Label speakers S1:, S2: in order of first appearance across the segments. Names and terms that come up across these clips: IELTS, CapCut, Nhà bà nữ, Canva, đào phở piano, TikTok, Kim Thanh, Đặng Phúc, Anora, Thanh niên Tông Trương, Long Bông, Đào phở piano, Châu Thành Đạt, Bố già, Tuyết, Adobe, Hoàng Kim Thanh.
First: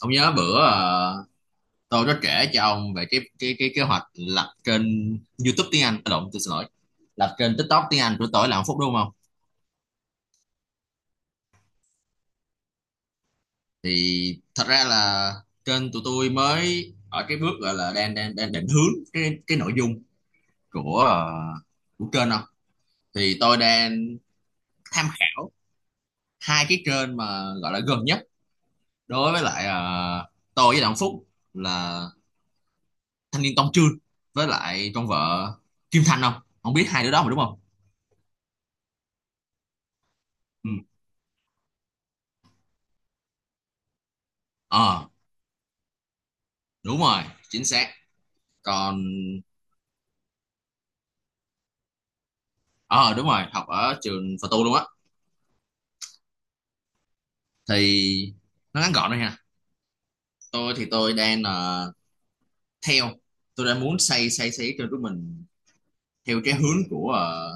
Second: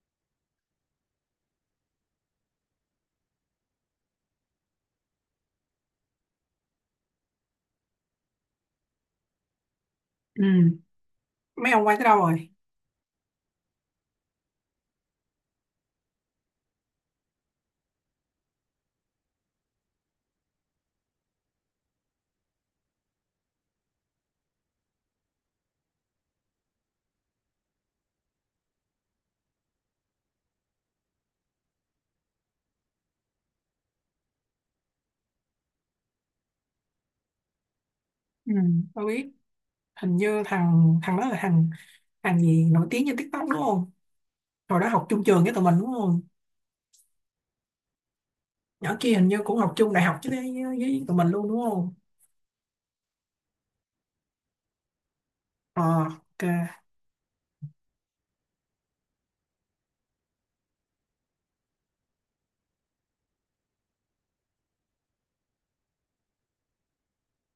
S1: Ông nhớ bữa tôi có kể cho ông về cái kế hoạch lập kênh YouTube tiếng Anh, à lộn, tôi xin lỗi, lập kênh TikTok tiếng Anh của tôi là Hạnh Phúc đúng không?
S2: Ừ. Mấy ông quay tới đâu rồi?
S1: Thì thật ra là kênh tụi tôi mới ở cái bước gọi là đang đang đang định hướng cái nội dung của của kênh. Không thì tôi đang tham khảo hai cái kênh mà gọi là gần nhất đối với lại, tôi với Đặng Phúc, là thanh niên Tông Trương với lại con vợ Kim Thanh. Không không biết hai đứa đó mà đúng không?
S2: Ừ. Tôi biết, hình như thằng thằng đó là thằng thằng gì nổi tiếng trên TikTok đúng không? Hồi đó
S1: Ờ
S2: học chung trường với tụi mình đúng không?
S1: đúng rồi, chính xác. Còn
S2: Nhỏ kia hình như cũng học chung đại học chứ với tụi mình luôn đúng không?
S1: ờ đúng rồi, học ở trường Phật tu luôn á.
S2: Ờ, ok.
S1: Thì nó ngắn gọn thôi ha, tôi thì tôi đang theo, tôi đang muốn xây xây xây cho của mình theo cái hướng của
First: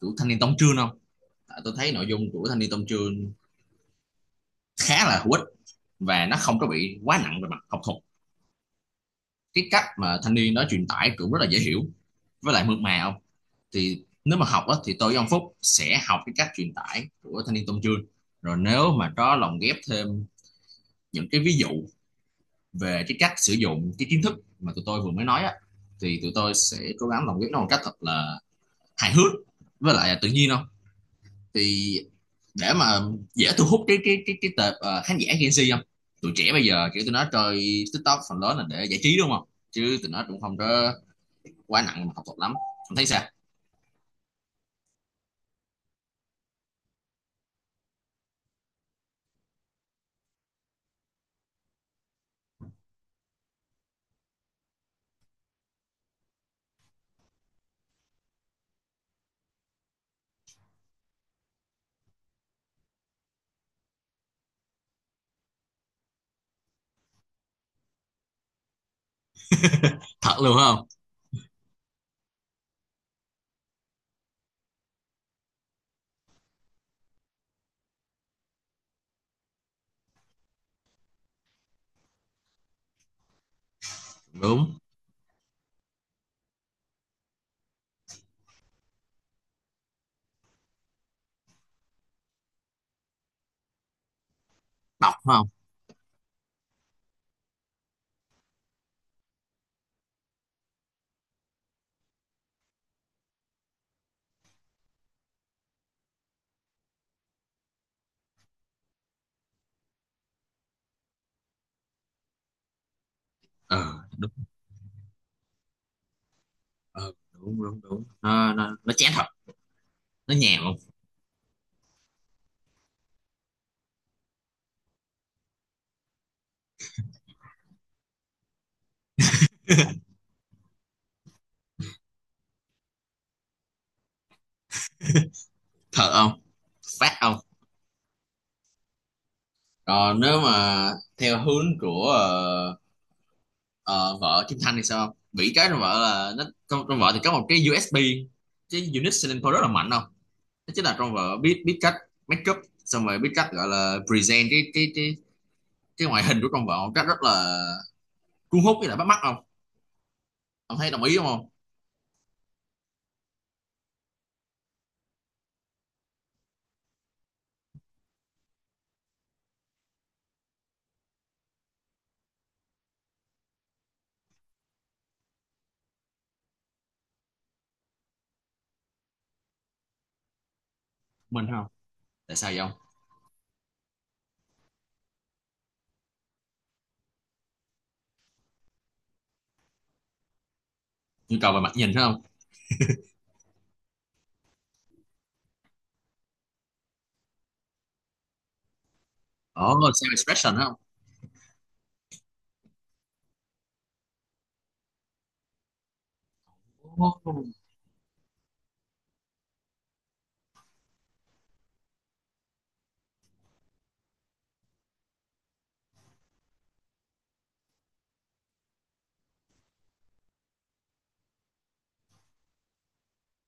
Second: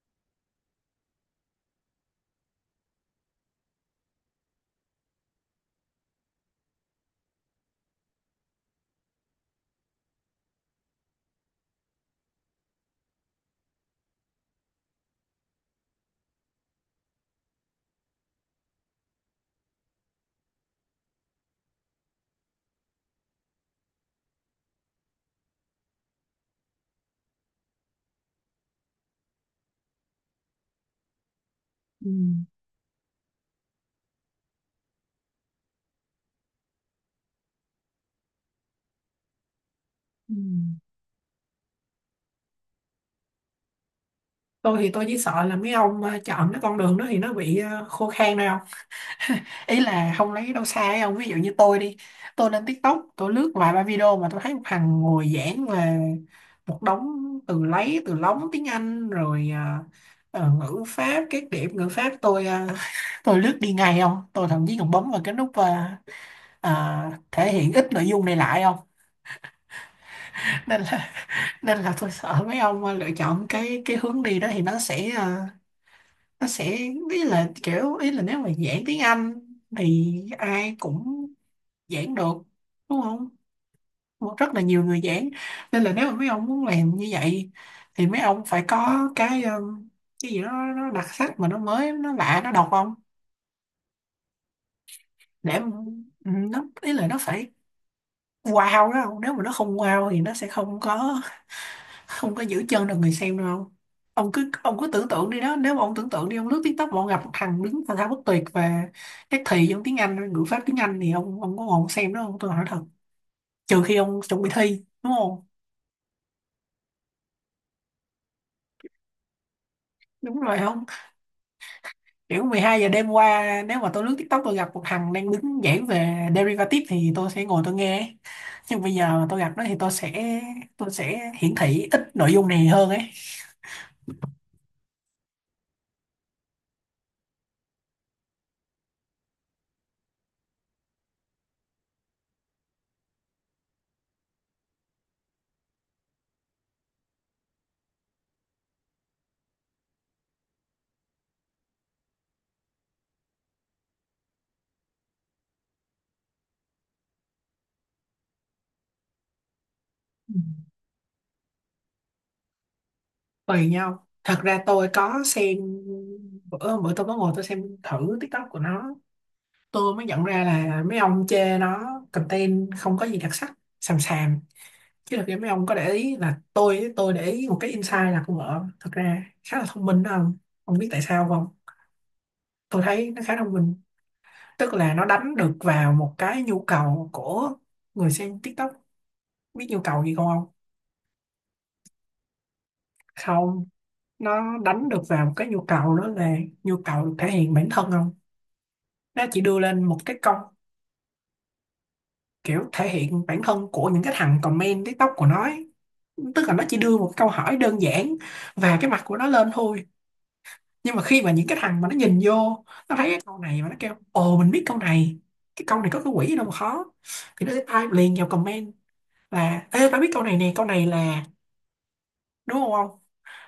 S1: của thanh niên Tông Trương. Không tại tôi thấy nội dung của thanh niên Tông Trương khá là hữu ích, và nó không có bị quá nặng về mặt học thuật. Cái cách mà thanh niên nó truyền tải cũng rất là dễ hiểu với lại mượt mà. Không thì nếu mà học á, thì tôi với ông Phúc sẽ học cái cách truyền tải của thanh niên Tôn Trương, rồi nếu mà có lồng ghép thêm những cái ví dụ về cái cách sử dụng cái kiến thức mà tụi tôi vừa mới nói á, thì tụi tôi sẽ cố gắng lồng ghép nó một cách thật là hài hước với lại là tự nhiên. Không thì
S2: Ừ.
S1: để mà dễ thu hút cái tệp khán giả Gen Z. Không tụi trẻ bây giờ kiểu tụi nó chơi TikTok phần lớn là để giải trí đúng không, chứ tụi nó
S2: Ừ.
S1: cũng không có quá nặng mà học thuật lắm. Không thấy sao?
S2: Tôi thì tôi chỉ sợ là mấy ông chọn cái con đường đó thì nó bị khô khan thôi. Ý là không lấy đâu xa ấy không, ví dụ như tôi đi, tôi lên TikTok, tôi lướt vài ba video mà tôi thấy một thằng ngồi giảng về một đống từ, lấy từ lóng tiếng Anh rồi. Ngữ pháp, các điểm ngữ pháp tôi. Tôi lướt đi ngay không, tôi thậm chí còn bấm vào cái nút, thể hiện ít nội dung này lại không.
S1: Thật luôn.
S2: nên
S1: Không
S2: là nên là tôi sợ mấy ông lựa chọn cái hướng đi đó thì nó sẽ. Nó sẽ, ý là, nếu mà giảng tiếng Anh thì ai cũng giảng được đúng không? Cũng rất là
S1: đúng
S2: nhiều người giảng. Nên là nếu mà mấy ông muốn làm như vậy thì mấy ông phải có cái gì đó nó đặc sắc, mà nó mới, nó lạ, nó độc ông.
S1: đọc không.
S2: Để nó, ý là nó phải wow đó không? Nếu mà nó không wow thì nó sẽ không có, không có giữ chân được người xem đâu ông. Ông cứ tưởng tượng đi đó, nếu mà ông tưởng tượng đi, ông lướt TikTok mà ông gặp một thằng đứng thao thao bất tuyệt về các thì trong tiếng Anh, ngữ pháp tiếng Anh, thì ông có ngồi ông xem đó không, tôi hỏi thật?
S1: Ờ
S2: Trừ
S1: ừ,
S2: khi ông
S1: đúng.
S2: chuẩn bị thi đúng không?
S1: Ừ, đúng đúng đúng Nó nó chán thật, nó
S2: Đúng rồi
S1: nhàm. Không
S2: không? Kiểu 12 giờ đêm qua, nếu mà tôi lướt TikTok tôi gặp một thằng đang đứng giảng về derivative thì tôi sẽ ngồi tôi nghe, nhưng bây giờ mà tôi gặp nó thì tôi sẽ hiển thị ít nội dung này hơn ấy.
S1: thật không, phát không. Còn nếu mà theo hướng của ờ, vợ Kim Thanh thì sao? Nghĩ cái trong vợ là nó trong vợ thì có một cái USB, cái unit selling point rất là mạnh. Không nó chính là trong vợ biết biết cách make up, xong rồi biết cách gọi là present cái ngoại hình của trong vợ một cách rất là cuốn hút với lại bắt mắt. Không
S2: Ừ.
S1: ông thấy đồng ý không? Không
S2: Tùy nhau, thật ra tôi có xem, bữa bữa tôi có ngồi tôi xem thử TikTok của nó, tôi mới nhận ra là mấy ông chê nó content không có gì đặc sắc, xàm xàm, chứ thật ra mấy ông có để ý là tôi để ý một cái insight là con vợ thật ra khá là thông minh đó không? Ông biết tại sao không?
S1: mình không. Tại sao vậy không?
S2: Tôi thấy nó khá thông minh, tức là nó đánh được vào một cái nhu cầu của người xem TikTok. Biết nhu cầu gì không? Không,
S1: Nhu cầu về mặt nhìn phải không?
S2: không. Nó đánh được vào một cái nhu cầu đó là nhu cầu được thể hiện bản thân không. Nó chỉ đưa
S1: Ồ,
S2: lên một
S1: self
S2: cái câu
S1: expression phải không?
S2: kiểu thể hiện bản thân của những cái thằng comment TikTok của nó ấy. Tức là nó chỉ đưa
S1: Ồ,
S2: một câu hỏi đơn giản và cái mặt của nó lên thôi, nhưng mà khi mà những cái thằng mà nó nhìn vô nó thấy cái câu này mà nó kêu ồ mình biết câu này, cái câu này có cái quỷ gì đâu mà khó, thì nó sẽ type liền vào comment là ê tao biết câu này nè, câu này là, đúng không ông?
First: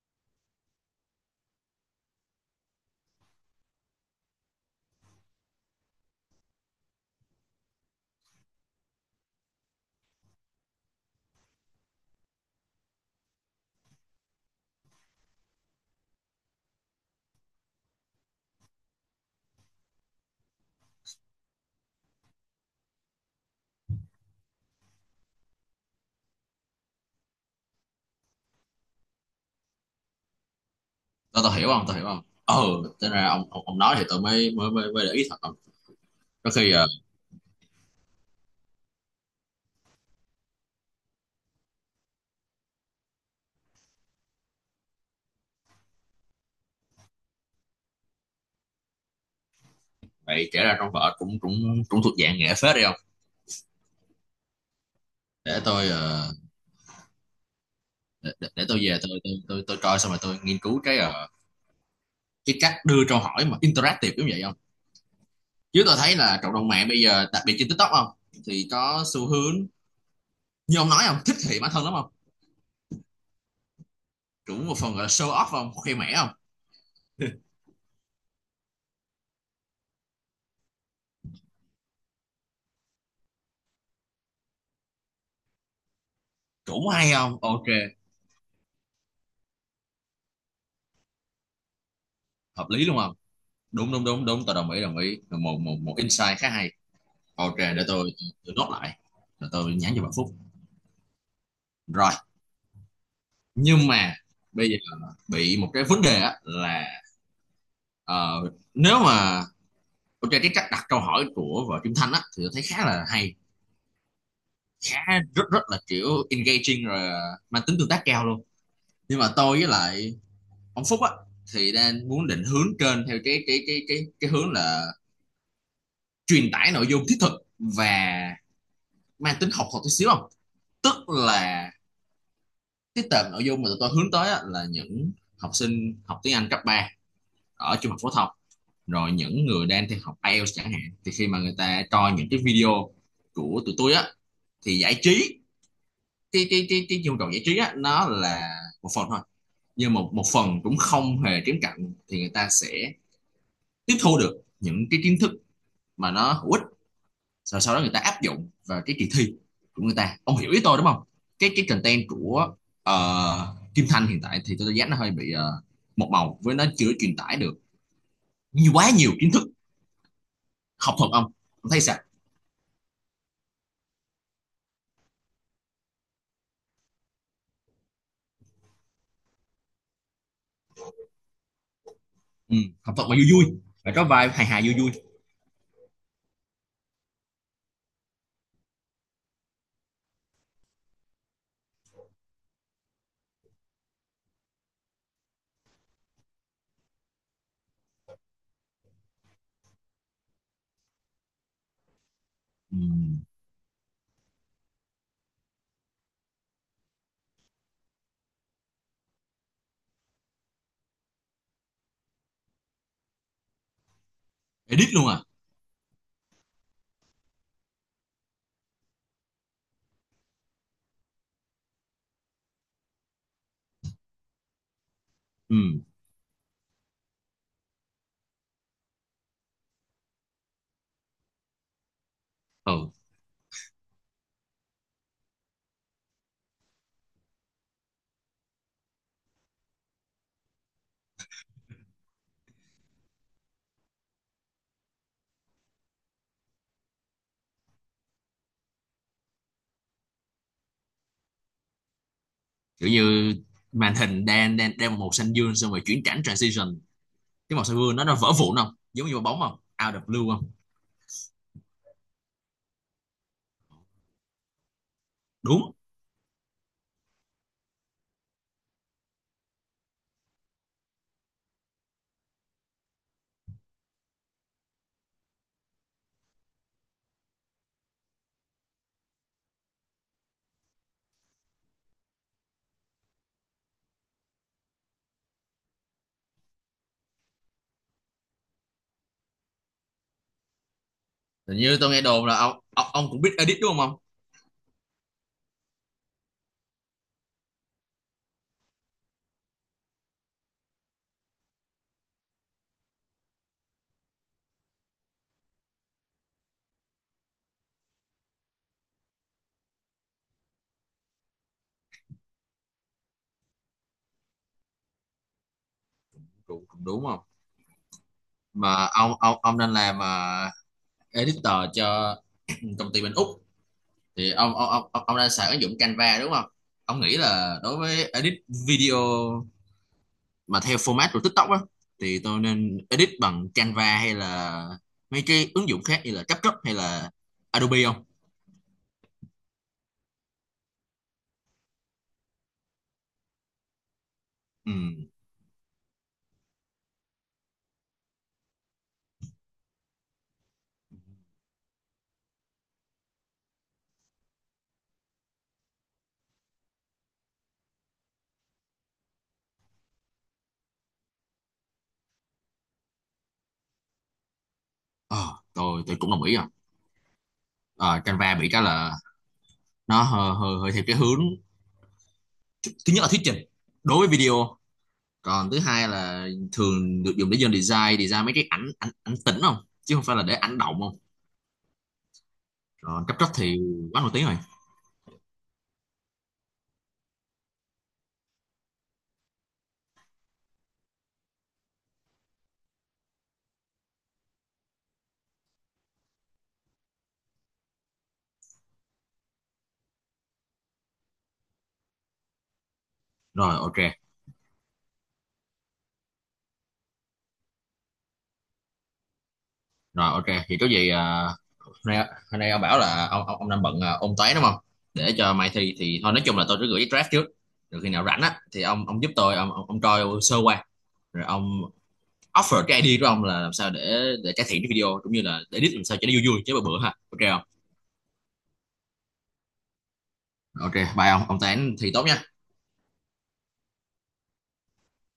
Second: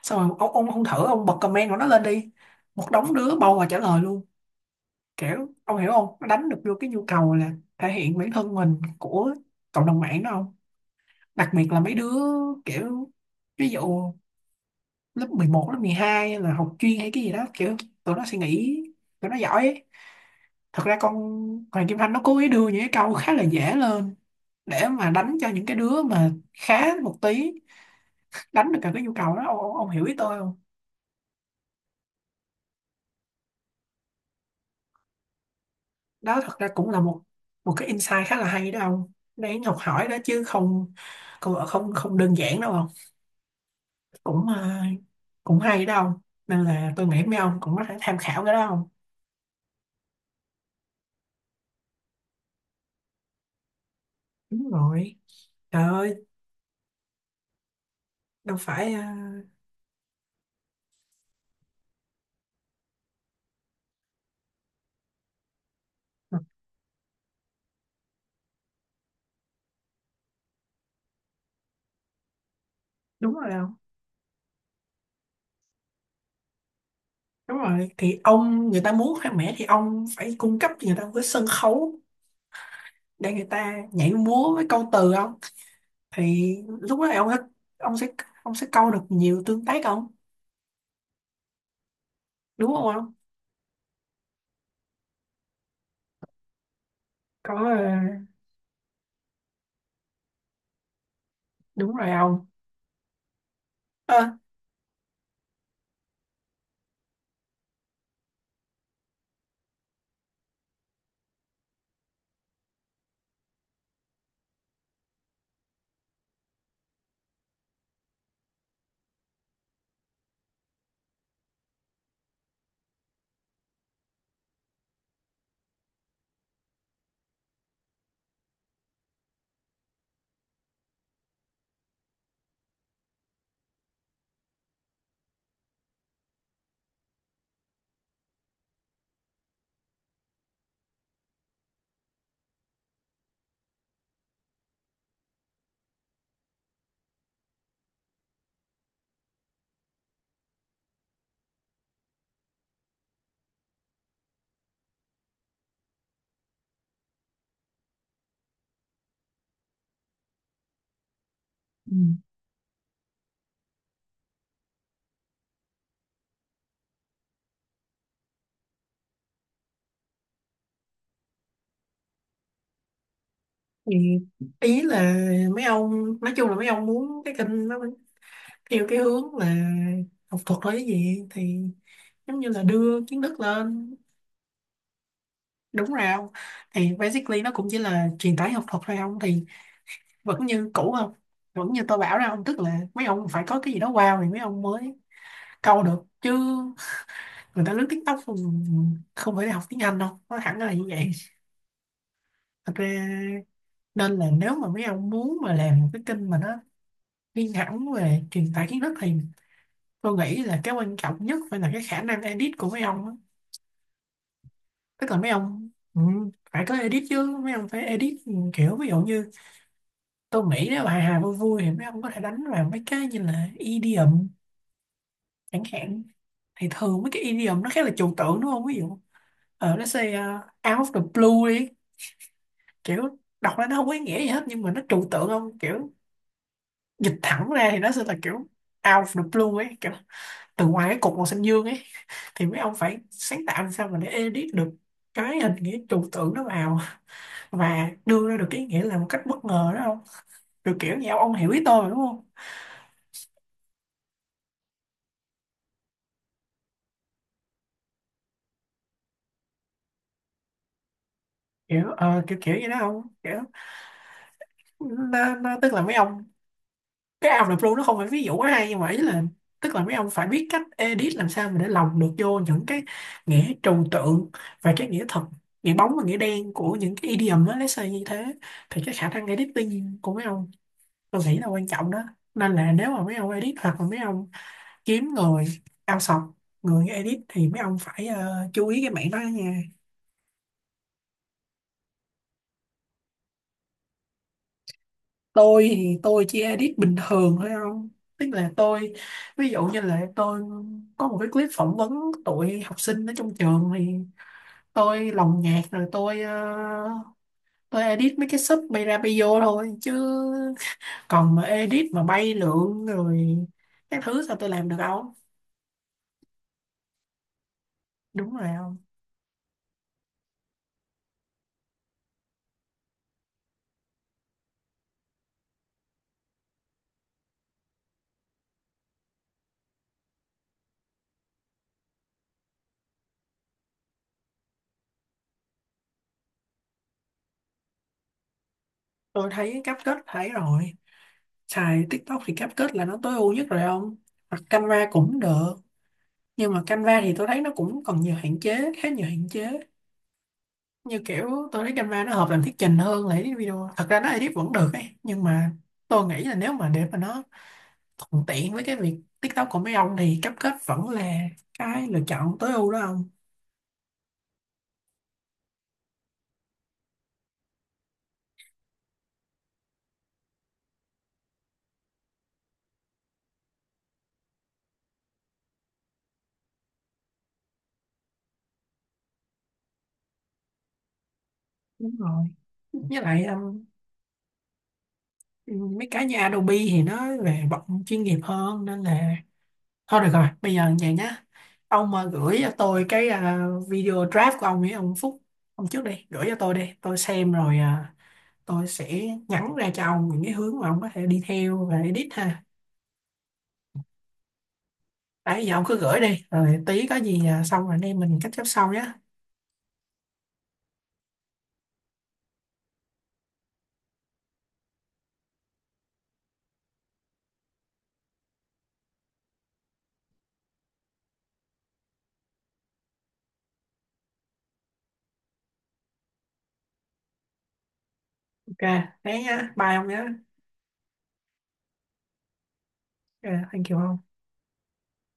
S2: Xong rồi ông không thử ông bật comment của nó lên đi, một đống đứa bầu và trả lời luôn. Kiểu ông hiểu không, nó đánh được vô cái nhu cầu là thể hiện bản thân mình của cộng đồng mạng đó không? Đặc biệt là mấy đứa kiểu, ví dụ lớp 11 lớp 12 là học chuyên hay cái gì đó, kiểu tụi nó suy nghĩ tụi nó giỏi ấy. Thật ra con Hoàng Kim Thanh nó cố ý đưa những cái câu khá là dễ lên để mà đánh cho những cái đứa mà khá một tí, đánh được cả cái nhu cầu đó ông hiểu ý tôi không?
S1: tao tao hiểu. Không tao hiểu không. Ờ thế ra ông, ông nói thì tao mới mới để ý thật không.
S2: Đó
S1: Có
S2: thật ra
S1: khi ờ,
S2: cũng là một, cái insight khá là hay đó ông, đáng học hỏi đó chứ không? Không không, không đơn giản đâu không. Cũng cũng hay đó ông. Nên là tôi nghĩ mấy ông cũng có thể tham khảo cái đó không?
S1: vậy kể ra trong vở cũng cũng cũng thuộc dạng nghệ phết đi không.
S2: Đúng rồi.
S1: Để
S2: Trời
S1: tôi
S2: ơi.
S1: để, để,
S2: Đâu
S1: để tôi
S2: phải
S1: về tôi tôi coi xong rồi tôi nghiên cứu cái cái cách đưa câu hỏi mà interactive giống vậy. Không chứ tôi thấy
S2: ờ,
S1: là cộng đồng mạng bây giờ đặc biệt trên TikTok. Không thì có xu hướng như ông nói không, thích thị bản thân lắm. Không
S2: đúng rồi đâu.
S1: cũng một phần gọi là show off, không khoe mẽ. Không
S2: Đúng rồi, thì ông, người ta muốn khoe mẽ thì ông phải cung cấp cho người ta một cái sân khấu để người ta nhảy múa với câu từ không. Thì
S1: cũng
S2: lúc đó
S1: hay
S2: ông sẽ,
S1: không, ok
S2: ông sẽ ông sẽ câu được nhiều tương tác không,
S1: hợp
S2: đúng không
S1: lý luôn
S2: ông?
S1: không. Đúng đúng đúng đúng, tôi đồng ý đồng ý, một một một insight khá hay.
S2: Có
S1: Ok để tôi nốt lại rồi tôi nhắn cho bạn Phúc.
S2: đúng
S1: Rồi
S2: rồi ông.
S1: nhưng mà
S2: Ơ.
S1: bây giờ bị một cái vấn đề á là, ờ, nếu mà ok cái cách đặt câu hỏi của vợ Kim Thanh á thì tôi thấy khá là hay, khá rất rất là kiểu engaging rồi, mang tính tương tác cao luôn. Nhưng mà tôi với lại ông Phúc á thì đang muốn định hướng kênh theo cái hướng là truyền tải nội dung thiết thực và mang tính học thuật tí xíu. Không tức là cái tệp nội dung mà tụi tôi hướng tới á, là những học sinh học tiếng Anh cấp 3 ở trung học phổ thông, rồi những người đang theo học IELTS chẳng hạn. Thì khi mà người ta coi những cái video của tụi tôi á, thì giải trí, cái nhu cầu giải trí á nó là một phần thôi, nhưng một một phần cũng không hề kém cạnh thì người ta sẽ tiếp thu được những cái kiến thức mà nó hữu ích, rồi sau đó người ta áp dụng vào cái kỳ thi của người ta, ông hiểu ý tôi đúng không? Cái
S2: Ừ.
S1: content của Kim Thanh hiện tại thì tôi dám nó hơi bị một màu với nó chưa truyền tải được nhiều, quá nhiều kiến thức học thuật ông. Ông thấy sao?
S2: Thì ý là mấy ông nói chung là mấy ông muốn cái kênh nó theo cái hướng là học thuật hay cái gì thì giống như
S1: Ừ,
S2: là
S1: học
S2: đưa
S1: thuật mà
S2: kiến
S1: vui
S2: thức
S1: vui, phải
S2: lên.
S1: có vai hài hài vui vui.
S2: Đúng rồi ông, thì basically nó cũng chỉ là truyền tải học thuật thôi ông, thì vẫn như cũ không, vẫn như tôi bảo ra ông, tức là mấy ông phải có cái gì đó wow thì mấy ông mới câu được chứ. Người ta lướt TikTok không, không phải học tiếng Anh đâu nó hẳn là như vậy, thật
S1: Ừ.
S2: ra. Nên là nếu mà mấy ông muốn mà làm một cái kênh mà nó riêng hẳn về truyền tải kiến thức thì tôi nghĩ là cái quan trọng nhất phải là cái khả năng edit của mấy ông á.
S1: Edit luôn
S2: Tức là
S1: à?
S2: mấy ông phải có edit chứ, mấy ông phải edit, kiểu ví dụ như, tôi nghĩ nếu hài hài vui vui thì mấy ông có thể đánh vào mấy cái như là idiom
S1: Ừ.
S2: chẳng hạn. Thì thường mấy cái idiom nó khá là trừu tượng đúng không, ví dụ nó say out of the blue đi,
S1: Ừ
S2: kiểu đọc ra nó không có ý nghĩa gì hết nhưng mà nó trừu tượng không, kiểu dịch thẳng ra thì nó sẽ là kiểu out of the blue ấy, kiểu từ ngoài cái cục màu xanh dương ấy, thì mấy ông phải sáng tạo làm sao mà để edit được cái hình nghĩa trừu tượng nó vào và đưa ra được cái ý nghĩa là một cách bất ngờ đó không? Kiểu kiểu như ông hiểu ý tôi mà, đúng không?
S1: kiểu như màn hình đang đang đang màu xanh dương xong rồi chuyển cảnh transition, cái màu xanh dương nó vỡ vụn không giống như quả bóng, không out of blue. Không
S2: Kiểu kiểu kiểu như đó không, kiểu
S1: đúng.
S2: tức là mấy ông, cái Out of the Blue nó không phải ví dụ quá hay nhưng mà ý là, tức là mấy ông phải biết cách edit làm sao mà để lồng được vô những cái nghĩa trừu tượng và cái nghĩa thật, nghĩa bóng và nghĩa đen của những cái idiom á, lấy như thế, thì cái khả năng editing của mấy ông tôi nghĩ là quan trọng đó. Nên là nếu mà mấy ông edit hoặc là mấy ông kiếm người outsource người edit thì mấy ông phải chú ý cái mảng đó nha.
S1: Hình như tôi nghe đồn là ông ông cũng biết edit đúng không ông?
S2: Tôi thì tôi chỉ edit bình thường thôi không, tức là tôi, ví dụ như là tôi có một cái clip phỏng vấn tụi học sinh ở trong trường, thì tôi lồng nhạc rồi tôi edit mấy cái sub bay ra bay vô thôi, chứ còn mà edit mà bay lượn rồi các thứ sao tôi làm được không.
S1: Cũng, cũng đúng không.
S2: Đúng rồi không?
S1: Mà ông nên làm editor cho công ty bên Úc thì ông đang xài ứng dụng Canva đúng không? Ông nghĩ là đối với edit video mà theo format của TikTok á, thì tôi nên edit bằng Canva hay là mấy cái ứng dụng khác như là CapCut hay là Adobe không?
S2: Tôi thấy cáp kết thấy rồi, xài TikTok thì CapCut là nó tối ưu nhất rồi ông, hoặc
S1: Ừ.
S2: Canva cũng được. Nhưng mà Canva thì tôi thấy nó cũng còn nhiều hạn chế, khá nhiều hạn chế, như kiểu tôi thấy Canva nó hợp làm thuyết trình hơn là edit video, thật ra nó edit vẫn được ấy nhưng mà tôi nghĩ là nếu mà để mà nó thuận tiện với cái việc TikTok của mấy ông thì CapCut vẫn là cái lựa chọn tối ưu đó ông.
S1: Ờ, tôi cũng đồng ý rồi. Ờ, Canva bị cái là nó hơi theo cái hướng thứ nhất là thuyết trình đối với video, còn thứ hai là thường được dùng để dân design design mấy cái ảnh ảnh ảnh tĩnh không, chứ không phải là để ảnh động. Không
S2: Đúng rồi. Với
S1: rồi cấp
S2: lại
S1: tốc thì quá nổi tiếng rồi.
S2: mấy cái như Adobe thì nó về bọn chuyên nghiệp hơn nên là, thôi được rồi, bây giờ vậy nhá. Ông mà gửi cho tôi cái video draft của ông ấy, ông Phúc, ông trước đi, gửi cho tôi đi. Tôi xem rồi tôi sẽ nhắn ra cho ông những cái hướng mà ông có thể đi theo và edit ha.
S1: Rồi ok.
S2: Đấy, giờ ông cứ gửi đi, rồi tí có gì xong rồi anh em mình catch up sau nhá.
S1: Rồi ok thì có gì à, hôm nay hôm nay ông bảo là ông ông đang bận à, ôn toán đúng không, để cho mai thi. Thì thôi nói chung là tôi cứ gửi cái draft trước, rồi khi nào rảnh á thì ông giúp tôi ông ông coi sơ qua rồi ông offer cái idea của ông là làm sao để cải thiện cái video cũng như là để edit làm sao cho nó vui vui chứ bữa bữa ha, ok không.
S2: Ok, thế nhá, bye ông nhá.
S1: Ok bye ông toán thi tốt nha.
S2: Ok, thank you ông.